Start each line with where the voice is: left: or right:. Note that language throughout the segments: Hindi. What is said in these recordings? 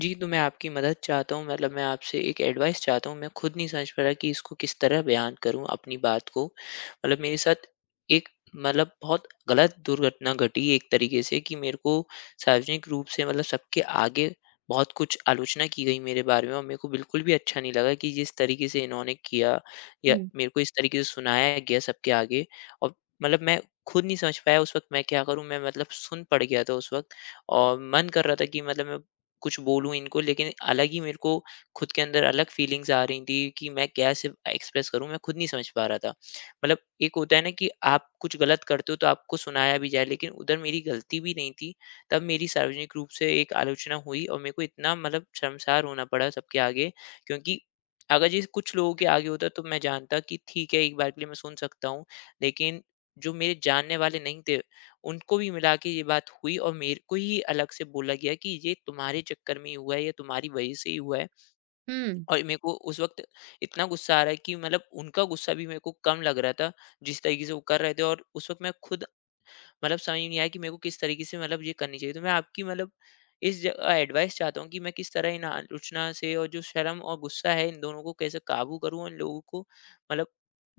left: जी, तो मैं आपकी मदद चाहता हूँ, मतलब मैं आपसे एक एडवाइस चाहता हूँ। मैं खुद नहीं समझ पा रहा कि इसको किस तरह बयान करूँ अपनी बात को। मतलब मेरे साथ एक मतलब बहुत गलत दुर्घटना घटी एक तरीके से, कि मेरे को सार्वजनिक रूप से, मतलब सबके आगे, बहुत कुछ आलोचना की गई मेरे बारे में। और मेरे को बिल्कुल भी अच्छा नहीं लगा कि जिस तरीके से इन्होंने किया या
right: हुँ।
left: मेरे को इस तरीके से सुनाया गया सबके आगे। और मतलब मैं खुद नहीं समझ पाया उस वक़्त मैं क्या करूँ? मैं, मतलब, सुन पड़ गया था उस वक़्त। और मन कर रहा था कि मतलब मैं कुछ बोलूँ इनको, लेकिन अलग ही मेरे को खुद के अंदर अलग फीलिंग्स आ रही थी कि मैं कैसे एक्सप्रेस करूँ, मैं खुद नहीं समझ पा रहा था। मतलब, एक होता है ना कि आप कुछ गलत करते हो तो आपको सुनाया भी जाए, लेकिन उधर मेरी गलती भी नहीं थी। तब मेरी सार्वजनिक रूप से एक आलोचना हुई और मेरे को इतना, मतलब, शर्मसार होना पड़ा सबके आगे। क्योंकि अगर ये कुछ लोगों के आगे होता तो मैं जानता कि ठीक है, एक बार के लिए मैं सुन सकता हूँ। लेकिन जो मेरे जानने वाले नहीं थे, उनको भी मिला के ये बात हुई और मेरे को ही अलग से बोला गया कि ये तुम्हारे चक्कर में ही हुआ है, ये तुम्हारी वजह से ही हुआ है।
right: हुँ।
left: और मेरे को उस वक़्त इतना गुस्सा आ रहा है कि, मतलब, उनका गुस्सा भी मेरे को कम लग रहा था, जिस तरीके से वो कर रहे थे। और उस वक़्त मैं खुद, मतलब, समझ नहीं आया कि मेरे को किस तरीके से, मतलब, ये करनी चाहिए। तो मैं आपकी, मतलब, इस जगह एडवाइस चाहता हूँ कि मैं किस तरह इन आलोचना से और जो शर्म और गुस्सा है, इन दोनों को कैसे काबू करूँ और इन लोगों को, मतलब,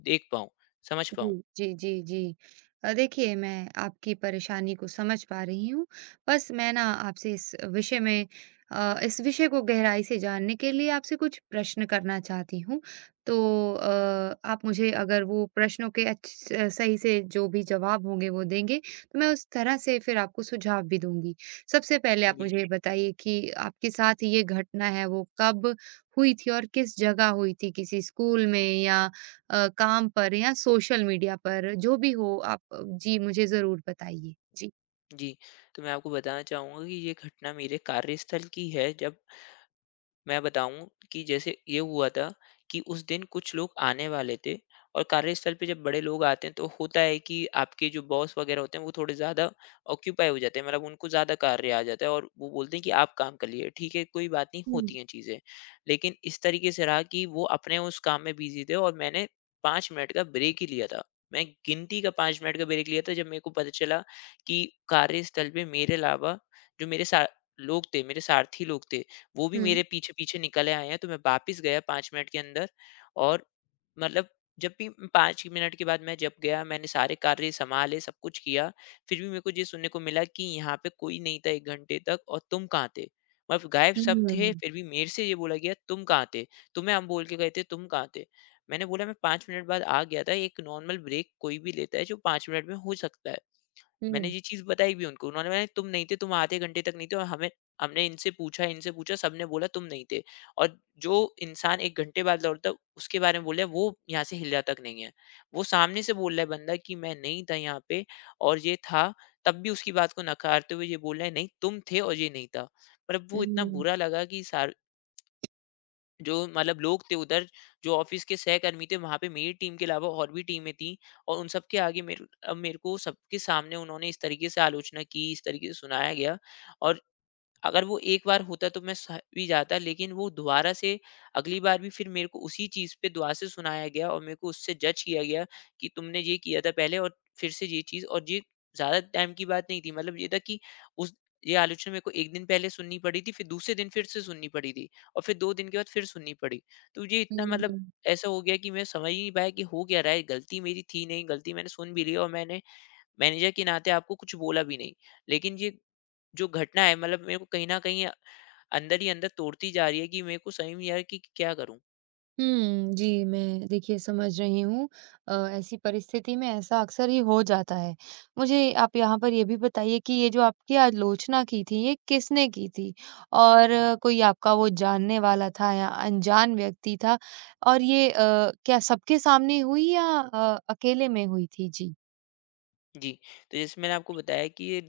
left: देख पाऊँ, समझ पाऊँ?
right: जी। जी, जी, जी। देखिए मैं आपकी परेशानी को समझ पा रही हूँ। बस मैं ना आपसे इस विषय में, इस विषय को गहराई से जानने के लिए आपसे कुछ प्रश्न करना चाहती हूँ। तो आप मुझे अगर वो प्रश्नों के अच्छ सही से जो भी जवाब होंगे वो देंगे, तो मैं उस तरह से फिर आपको सुझाव भी दूँगी। सबसे पहले आप
left: जी।
right: मुझे ये बताइए कि आपके साथ ये घटना है वो कब हुई थी और किस जगह हुई थी? किसी स्कूल में या काम पर या सोशल मीडिया पर, जो भी हो आप, जी, मुझे ज़रूर बताइए? जी।
left: जी, तो मैं आपको बताना चाहूँगा कि ये घटना मेरे कार्यस्थल की है। जब मैं बताऊँ कि जैसे ये हुआ था, कि उस दिन कुछ लोग आने वाले थे और कार्यस्थल पे जब बड़े लोग आते हैं तो होता है कि आपके जो बॉस वगैरह होते हैं वो थोड़े ज़्यादा ऑक्यूपाई हो जाते हैं, मतलब उनको ज़्यादा कार्य आ जाता है और वो बोलते हैं कि आप काम कर लिए, ठीक है, कोई बात नहीं,
right: हुँ।
left: होती हैं चीज़ें। लेकिन इस तरीके से रहा कि वो अपने उस काम में बिजी थे और मैंने 5 मिनट का ब्रेक ही लिया था। मैं गिनती का 5 मिनट का ब्रेक लिया था, जब मेरे को पता चला कि कार्यस्थल पे मेरे अलावा, जो मेरे साथ लोग थे, मेरे सारथी लोग थे, वो भी
right: हुँ।
left: मेरे पीछे-पीछे निकले आए हैं। तो मैं वापिस गया 5 मिनट के अंदर। और मतलब जब भी 5 मिनट के बाद मैं जब गया, मैंने सारे कार्य सँभाले, सब कुछ किया, फिर भी मेरे को ये सुनने को मिला कि यहाँ पे कोई नहीं था 1 घंटे तक, और तुम कहाँ थे? मतलब गायब
right: हुँ,
left: सब थे,
right: हुँ,
left: फिर भी मेरे से ये बोला गया, "तुम कहाँ थे? तुम्हें हम बोल के गए थे, तुम कहाँ थे?" मैंने बोला, "मैं 5 मिनट बाद आ गया था, एक नॉर्मल ब्रेक कोई भी लेता है, जो 5 मिनट में हो सकता है।" मैंने ये चीज़ बताई भी उनको, उन्होंने, मैंने तुम नहीं थे, तुम आधे घंटे तक नहीं थे और हमें हमने इनसे पूछा, सबने बोला तुम नहीं थे। और जो इंसान 1 घंटे बाद लौटता है, उसके बारे में बोल रहा है, वो यहाँ से हिला तक नहीं है। वो सामने से बोल रहा है बंदा कि मैं नहीं था यहाँ पे और ये था, तब भी उसकी बात को नकारते हुए ये बोल रहा है, नहीं तुम थे और ये नहीं था। मतलब वो इतना
right: हुँ,
left: बुरा लगा कि सार्वजनिक, जो मतलब लोग थे उधर, जो ऑफिस के सहकर्मी थे वहां पे, मेरी टीम के अलावा और भी टीमें थी, और उन सबके आगे मेरे, अब मेरे को सबके सामने उन्होंने इस तरीके से आलोचना की, इस तरीके से सुनाया गया। और अगर वो एक बार होता तो मैं सह भी जाता, लेकिन वो दोबारा से, अगली बार भी फिर मेरे को उसी चीज़ पे दोबारा से सुनाया गया और मेरे को उससे जज किया गया कि तुमने ये किया था पहले और फिर से ये चीज़। और ये ज़्यादा टाइम की बात नहीं थी, मतलब ये था कि उस, ये आलोचना मेरे को एक दिन पहले सुननी पड़ी थी, फिर दूसरे दिन फिर से सुननी पड़ी थी, और फिर 2 दिन के बाद फिर सुननी पड़ी। तो ये इतना, मतलब,
right: हुँ,
left: ऐसा हो गया कि मैं समझ ही नहीं पाया कि हो क्या रहा है। गलती मेरी थी नहीं, गलती मैंने सुन भी ली और मैंने मैनेजर के नाते आपको कुछ बोला भी नहीं, लेकिन ये जो घटना है, मतलब, मेरे को कहीं न कहीं अंदर ही अंदर तोड़ती जा रही है कि मेरे को सही में यार कि क्या करूँ?
right: हुँ, जी, मैं देखिए समझ रही हूँ। ऐसी परिस्थिति में ऐसा अक्सर ही हो जाता है। मुझे आप यहाँ पर ये भी बताइए कि ये जो आपकी आलोचना की थी, ये किसने की थी? और कोई आपका वो जानने वाला था या अनजान व्यक्ति था? और ये क्या सबके सामने हुई या अकेले में हुई थी? जी।
left: जी, तो जैसे मैंने आपको बताया कि ये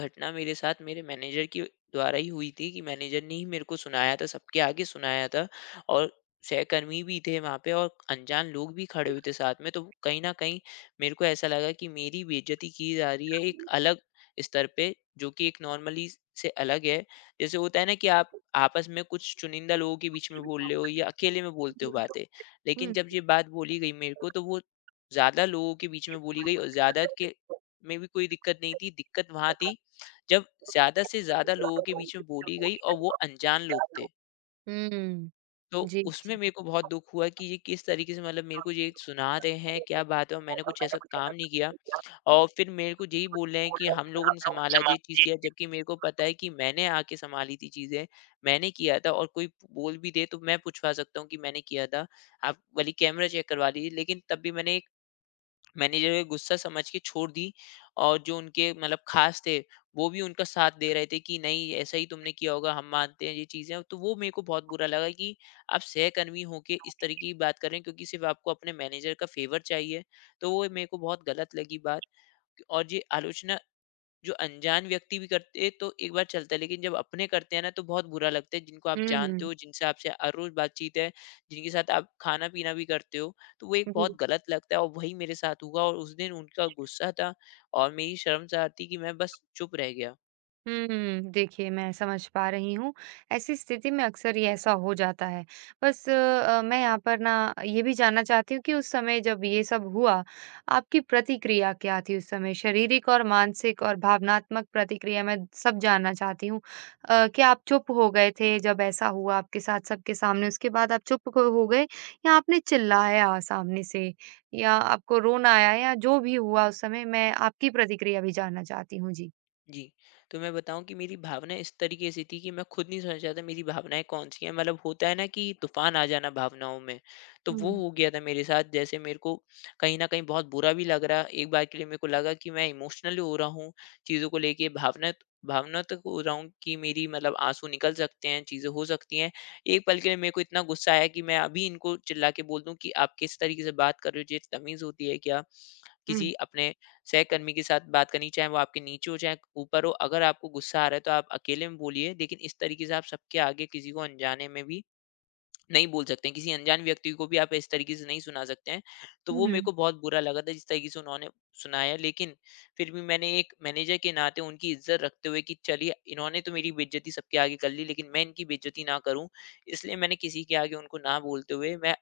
left: घटना मेरे साथ मेरे मैनेजर के द्वारा ही हुई थी, कि मैनेजर ने ही मेरे को सुनाया था, सबके आगे सुनाया था और सहकर्मी भी थे वहाँ पे और अनजान लोग भी खड़े हुए थे साथ में। तो कहीं न कहीं मेरे को ऐसा लगा कि मेरी बेइज़्ज़ती की जा रही है एक अलग स्तर पे, जो कि एक नॉर्मली से अलग है। जैसे होता है ना कि आप आपस में कुछ चुनिंदा लोगों के बीच में बोल रहे हो या अकेले में बोलते हो बातें। लेकिन जब ये बात बोली गई मेरे को, तो वो ज़्यादा लोगों के बीच में बोली गई, और ज़्यादा के में भी कोई दिक्कत नहीं थी, दिक्कत वहाँ थी जब ज़्यादा से ज़्यादा लोगों के बीच में बोली गई और वो अनजान लोग थे।
right: हुँ,
left: तो
right: जी,
left: उसमें
right: जी।
left: मेरे को बहुत दुःख हुआ कि ये किस तरीके से, मतलब, मेरे को ये सुना रहे हैं, क्या बात है, और मैंने कुछ ऐसा काम नहीं किया। और फिर मेरे को यही बोल रहे हैं कि हम लोगों ने सँभाला, ये चीज़ किया, जबकि मेरे को पता है कि मैंने आके सँभाली थी चीज़ें, मैंने किया था, और कोई बोल भी दे तो मैं पुछवा सकता हूँ कि मैंने किया था। आप भले ही कैमरा चेक करवा लीजिए, लेकिन तब भी मैंने मैनेजर का गुस्सा समझ के छोड़ दी। और जो उनके, मतलब, खास थे, वो भी उनका साथ दे रहे थे कि नहीं ऐसा ही तुमने किया होगा, हम मानते हैं ये चीजें, तो वो मेरे को बहुत बुरा लगा कि आप सहकर्मी होके इस तरीके की बात कर रहे हैं, क्योंकि सिर्फ आपको अपने मैनेजर का फेवर चाहिए। तो वो मेरे को बहुत गलत लगी बात। और ये आलोचना जो अनजान व्यक्ति भी करते तो एक बार चलता है, लेकिन जब अपने करते हैं ना तो बहुत बुरा लगता है, जिनको आप
right: हुँ,
left: जानते
right: हुँ।
left: हो, जिनसे आपसे हर रोज बातचीत है, जिनके साथ आप खाना पीना भी करते हो, तो वो एक
right: जी।
left: बहुत गलत लगता है। और वही मेरे साथ हुआ, और उस दिन उनका गुस्सा था, और मेरी शर्म सा आती कि मैं बस चुप रह गया।
right: हुँ, देखिए मैं समझ पा रही हूँ। ऐसी स्थिति में अक्सर ये ऐसा हो जाता है। बस मैं यहाँ पर ना ये भी जानना चाहती हूँ कि उस समय जब ये सब हुआ, आपकी प्रतिक्रिया क्या थी उस समय? शारीरिक और मानसिक और भावनात्मक प्रतिक्रिया मैं सब जानना चाहती हूँ। क्या आप चुप हो गए थे जब ऐसा हुआ आपके साथ सबके सामने? उसके बाद आप चुप क हो गए या आपने चिल्लाया सामने से या आपको रोना आया या जो भी हुआ उस समय मैं आपकी प्रतिक्रिया भी जानना चाहती हूँ? जी।
left: जी, तो मैं बताऊँ कि मेरी भावना इस तरीके से थी कि मैं खुद नहीं समझ रहा था मेरी भावनाएँ कौन-सी हैं, मतलब होता है ना कि तूफ़ान आ जाना भावनाओं में, तो वो
right: हुँ,
left: हो गया था मेरे साथ। जैसे मेरे को कहीं न कहीं बहुत बुरा भी लग रहा, एक बार के लिए मेरे को लगा कि मैं इमोशनल हो रहा हूँ, चीज़ों को लेके भावनात्मक हो रहा हूँ कि मेरी, मतलब, आँसू निकल सकते हैं, चीज़ें हो सकती हैं। एक पल के लिए मेरे को इतना गुस्सा आया कि मैं अभी इनको चिल्ला के बोल दूँ कि आप किस तरीके से बात कर रहे हो, ये तमीज़ होती है क्या?
right: हुँ।
left: किसी अपने सहकर्मी के साथ बात करनी, चाहे वो आपके नीचे हो, चाहे ऊपर हो, अगर आपको गुस्सा आ रहा है तो आप अकेले में बोलिए, लेकिन इस तरीके से आप सबके आगे किसी को अनजाने में भी नहीं बोल सकते हैं, किसी अनजान व्यक्ति को भी आप इस तरीके से नहीं सुना सकते हैं। तो
right: हुँ,
left: वो मेरे
right: हुँ।
left: को बहुत बुरा लगा था जिस तरीके से उन्होंने सुनाया, लेकिन फिर भी मैंने एक मैनेजर के नाते उनकी इज़्ज़त रखते हुए कि चलिए इन्होंने तो मेरी बेइज़्ज़ती सबके आगे कर ली, लेकिन मैं इनकी बेइज़्ज़ती ना करूँ, इसलिए मैंने किसी के आगे उनको ना बोलते हुए मैं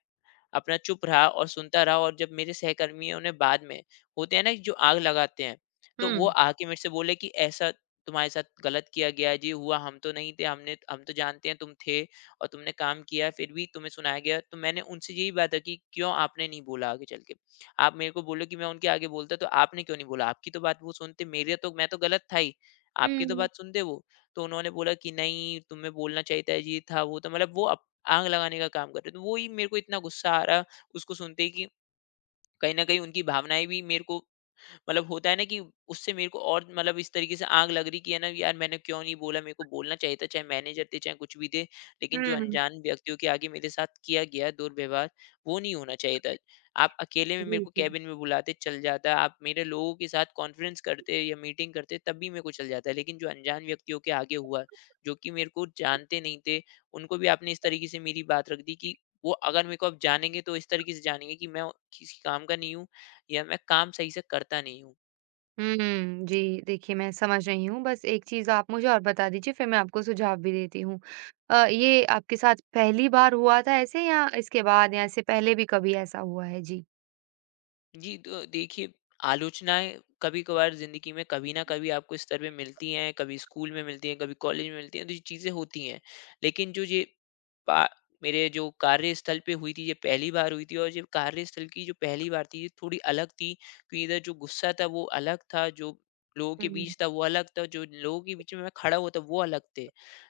left: अपना चुप रहा और सुनता रहा। और जब मेरे सहकर्मियों ने बाद में होते हैं ना जो आग लगाते हैं, तो वो आके मेरे से बोले कि ऐसा तुम्हारे साथ गलत किया गया है। जी हुआ, हम तो नहीं थे, हमने हम तो जानते हैं तुम थे और तुमने काम किया है, फिर भी तुम्हें सुनाया गया। तो मैंने उनसे यही बात है कि क्यों आपने नहीं बोला? आगे चल के आप मेरे को बोलो कि मैं उनके आगे बोलता, तो आपने क्यों नहीं बोला? आपकी तो बात वो सुनते, मेरे तो मैं तो गलत था ही,
right: हुँ,
left: आपकी तो
right: हुँ।
left: बात सुनते वो। तो उन्होंने बोला कि नहीं, तुम्हें बोलना चाहिए था, ये था वो, तो मतलब वो आग लगाने का काम कर रहे हो। तो वो ही मेरे को इतना गुस्सा आ रहा, उसको सुनते ही कि कहीं न कहीं उनकी भावनाएँ भी मेरे को मतलब होता है ना कि उससे मेरे को और मतलब इस तरीके से आग लग रही कि है ना यार मैंने क्यों नहीं बोला, मेरे को बोलना चाहिए था, चाहे मैनेजर थे चाहे कुछ भी थे, लेकिन जो अनजान व्यक्तियों के आगे मेरे साथ किया गया है दुर्व्यवहार, वो नहीं होना चाहिए था। आप अकेले में मेरे
right: जी,
left: को
right: जी।
left: कैबिन में बुलाते चल जाता, आप मेरे लोगों के साथ कॉन्फ्रेंस करते या मीटिंग करते तब भी मेरे को चल जाता है, लेकिन जो अनजान व्यक्तियों के आगे हुआ, जो कि मेरे को जानते नहीं थे, उनको भी आपने इस तरीके से मेरी बात रख दी कि वो अगर मेरे को अब जानेंगे तो इस तरीके से जानेंगे कि मैं किसी काम का नहीं हूँ या मैं काम सही से करता नहीं हूँ।
right: हुँ, जी, देखिए मैं समझ रही हूँ, बस एक चीज़ आप मुझे और बता दीजिए फिर मैं आपको सुझाव भी देती हूँ। ये आपके साथ पहली बार हुआ था ऐसे या इसके बाद या इससे पहले भी कभी ऐसा हुआ है? जी।
left: जी, तो देखिए, आलोचनाएँ कभी-कभार ज़िंदगी में कभी न कभी आपको इस स्तर पे मिलती हैं, कभी स्कूल में मिलती हैं, कभी कॉलेज में मिलती हैं, तो ये चीज़ें होती हैं। लेकिन जो ये पा मेरे जो कार्यस्थल पे हुई थी, ये पहली बार हुई थी और ये कार्यस्थल की जो पहली बार थी, ये थोड़ी अलग थी कि इधर जो गुस्सा था, वो अलग था, जो लोगों के
right: हुँ।
left: बीच था, वो अलग था, जो लोगों के बीच में मैं खड़ा हुआ था, वो अलग थे।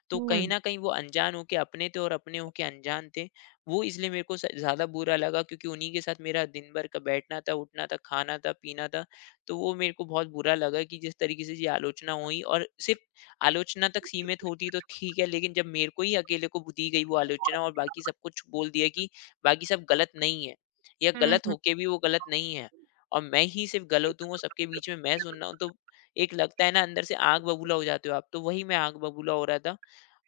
left: तो कहीं
right: हुँ।
left: न कहीं वो अनजान हो के अपने थे और अपने हो के अनजान थे। वो इसलिए मेरे को स ज़्यादा बुरा लगा क्योंकि उन्हीं के साथ मेरा दिन भर का बैठना था, उठना था, खाना था, पीना था। तो वो मेरे को बहुत बुरा लगा कि जिस तरीके से ये आलोचना हुई, और सिर्फ़ आलोचना तक सीमित होती तो ठीक है, लेकिन जब मेरे को ही अकेले को दी गई वो आलोचना और बाकी सब कुछ बोल दिया कि बाकी सब गलत नहीं है या
right: हुँ,
left: गलत
right: हुँ,
left: होके भी वो गलत नहीं है, और मैं ही सिर्फ़ गलत हूँ और सबके बीच में मैं सुन रहा हूँ, तो एक लगता है ना अंदर से आग बबूला हो जाते हो आप, तो वही मैं आग बबूला हो रहा था।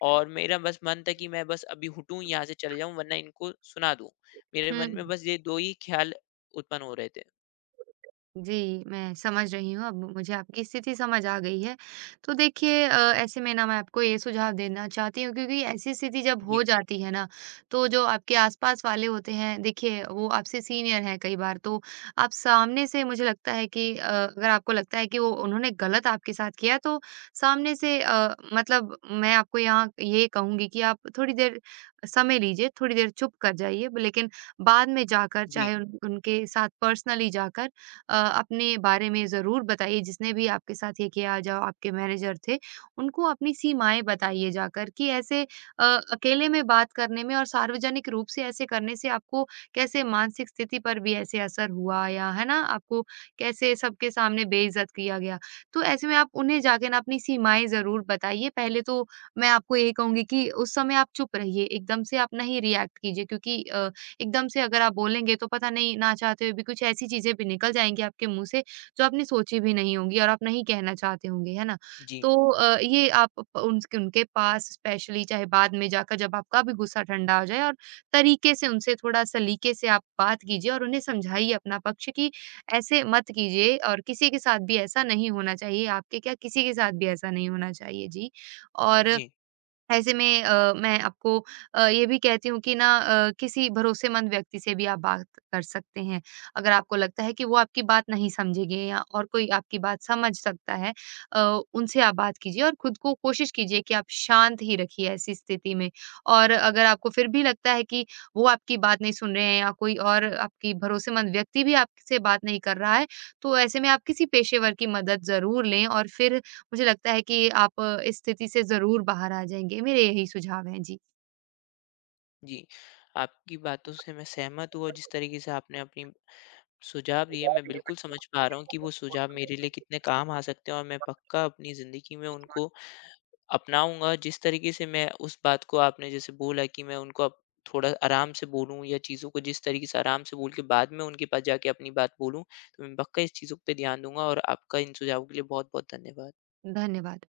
left: और मेरा बस मन था कि मैं बस अभी हटूँ, यहाँ से चले जाऊँ वरना इनको सुना दूँ। मेरे मन में
right: हुँ।
left: बस ये 2 ही ख़्याल उत्पन्न हो रहे थे।
right: जी, मैं समझ रही हूँ, अब मुझे आपकी स्थिति समझ आ गई है। तो देखिए, ऐसे में ना मैं आपको ये सुझाव देना चाहती हूँ, क्योंकि ऐसी स्थिति जब हो
left: जी,
right: जाती है ना, तो जो आपके आस-पास वाले होते हैं, देखिए वो आपसे सीनियर हैं कई बार। तो आप सामने से मुझे लगता है कि अगर आपको लगता है कि वो उन्होंने गलत आपके साथ किया, तो सामने से, मतलब मैं आपको यहाँ ये कहूँगी कि आप थोड़ी देर समय लीजिए, थोड़ी देर चुप कर जाइए, लेकिन बाद में जाकर,
left: जी,
right: चाहे उन उनके साथ पर्सनली जाकर, अपने बारे में ज़रूर बताइए। जिसने भी आपके साथ ये किया, जो आपके मैनेजर थे, उनको अपनी सीमाएँ बताइए जाकर कि ऐसे अकेले में बात करने में और सार्वजनिक रूप से ऐसे करने से आपको कैसे मानसिक स्थिति पर भी ऐसे असर हुआ, या है ना, आपको कैसे सबके सामने बेइज़्ज़त किया गया। तो ऐसे में आप उन्हें जाके ना अपनी सीमाएँ ज़रूर बताइए। पहले तो मैं आपको यही कहूँगी कि उस समय आप चुप रहिए, एकदम से आप नहीं रिएक्ट कीजिए, क्योंकि एकदम से अगर आप बोलेंगे तो पता नहीं, ना चाहते हुए भी कुछ ऐसी चीज़ें भी निकल जाएँगी आपके मुँह से, जो आपने सोची भी नहीं होंगी और आप नहीं कहना चाहते होंगे, है ना?
left: जी,
right: तो ये आप प उनके उनके पास स्पेशली, चाहे बाद में जाकर, जब आपका भी गुस्सा ठंडा हो जाए और तरीके से उनसे थोड़ा सलीके से आप बात कीजिए और उन्हें समझाइए अपना पक्ष कि ऐसे मत कीजिए, और किसी के साथ भी ऐसा नहीं होना चाहिए, आपके क्या किसी के साथ भी ऐसा नहीं होना चाहिए। जी, और
left: जी,
right: ऐसे में मैं आपको ये भी कहती हूँ कि ना, किसी भरोसेमंद व्यक्ति से भी आप बात कर सकते हैं। अगर आपको लगता है कि वो आपकी बात नहीं समझेंगे या और कोई आपकी बात समझ सकता है, अ, उनसे आप बात कीजिए और खुद को कोशिश कीजिए कि आप शांत ही रखिए ऐसी स्थिति में। और अगर आपको फिर भी लगता है कि वो आपकी बात नहीं सुन रहे हैं या कोई और आपकी भरोसेमंद व्यक्ति भी आपसे बात नहीं कर रहा है, तो ऐसे में आप किसी पेशेवर की मदद ज़रूर लें और फिर मुझे लगता है कि आप इस स्थिति से ज़रूर बाहर आ जाएँगे। मेरे यही सुझाव हैं। जी,
left: जी। आपकी बातों से मैं सहमत हूँ और जिस तरीक़े से आपने अपनी सुझाव दिए, मैं बिल्कुल समझ पा रहा हूँ कि वो सुझाव मेरे लिए कितने काम आ सकते हैं और मैं पक्का अपनी ज़िंदगी में उनको अपनाऊँगा। जिस तरीके से मैं उस बात को आपने जैसे बोला कि मैं उनको अब थोड़ा आराम से बोलूँ या चीज़ों को जिस तरीके से आराम से बोल के बाद में उनके पास जाके अपनी बात बोलूँ, तो मैं पक्का इस चीज़ों पे ध्यान दूँगा, और आपका इन सुझावों के लिए बहुत-बहुत धन्यवाद।
right: धन्यवाद।